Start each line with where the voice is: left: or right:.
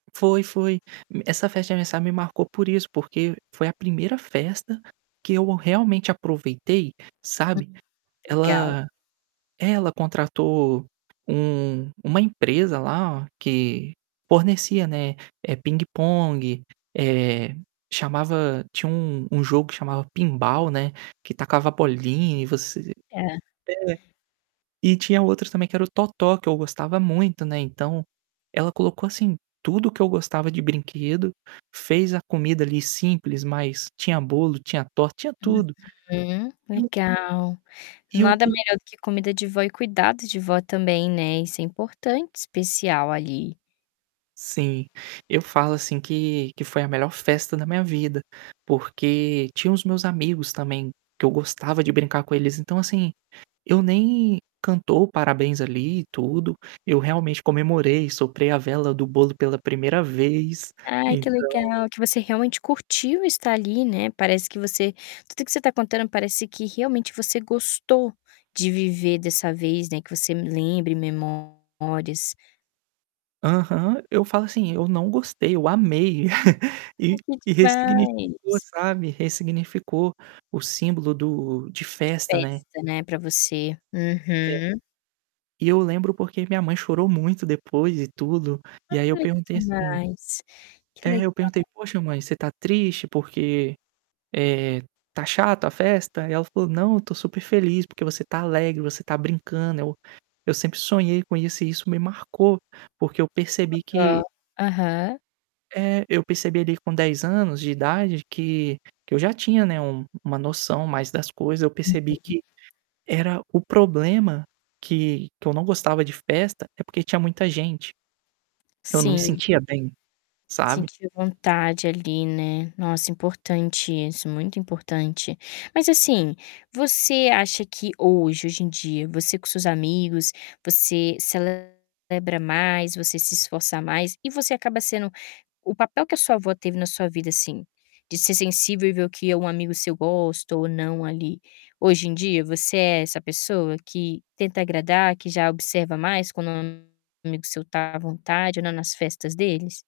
right: Foi, foi. Essa festa de aniversário me marcou por isso, porque foi a 1ª festa que eu realmente aproveitei,
left: Hum,
right: sabe.
left: legal.
right: Ela é, ela contratou um uma empresa lá, que fornecia, né, eh, pingue-pongue, eh, chamava tinha um um jogo que chamava Pinball, né, que tacava bolinha e você
left: É.
right: é. E tinha outros, também, que era o totó, que eu gostava muito, né, então ela colocou, assim, tudo o que eu gostava de brinquedo. Fez a comida, ali, simples, mas tinha bolo, tinha torta, tinha tudo.
left: Uhum,
right: E o
left: legal.
right: E o
left: Nada
right: que
left: melhor do que comida de vó e cuidado de vó também, né, isso é importante, especial, ali.
right: Sim, eu falo assim, que que foi a melhor festa da minha vida, porque tinha os meus amigos, também, que eu gostava de brincar com eles. Então, assim, eu nem cantou parabéns, ali, e tudo, eu realmente comemorei, soprei a vela do bolo pela 1ª vez,
left: Aí, que
right: então
left: legal que você realmente curtiu estar ali, né. Parece que você tudo o que você está contando parece que realmente você gostou de viver dessa vez, né, que você lembre memórias.
right: Aham. Eu falo assim: "Eu não gostei, eu amei". E
left: Oh, que
right: e ressignificou,
left: demais.
right: sabe, ressignificou o símbolo do de festa, né.
left: Festa, né, pra você.
right: É.
left: Uhum.
right: E eu lembro porque minha mãe chorou muito depois e tudo, e aí eu
left: Ai,
right: perguntei
left: que
right: assim
left: demais. Que
right: É, eu
left: legal!
right: perguntei: "Poxa, mãe, você está triste? Por quê, eh, está chata a festa?" E ela falou: "Não, eu estou super feliz porque você está alegre, você está brincando. Eu eu sempre sonhei com isso". E isso me marcou, porque eu
left: Oh,
right: percebi que
left: dó. Aham.
right: É, eu percebi ali, com 10 anos de idade, que que eu já tinha, né, uma uma noção maior das coisas. Eu percebi
left: Uhum.
right: que era o problema que que eu não gostava de festa é porque tinha muita gente. Eu não me
left: Sim.
right: sentia bem,
left: Se
right: sabe?
left: sentia à vontade, ali, né. Nossa, importante isso, muito importante. Mas, assim, você acha que hoje hoje em dia, você com seus amigos, você celebra mais, você se esforça mais e você acaba sendo o papel que a sua avó teve na sua vida, assim, de ser sensível e ver o que um amigo seu gosta ou não ali? Hoje em dia, você é essa pessoa que tenta agradar, que já observa mais, quando um amigo seu está à vontade ou não nas festas deles?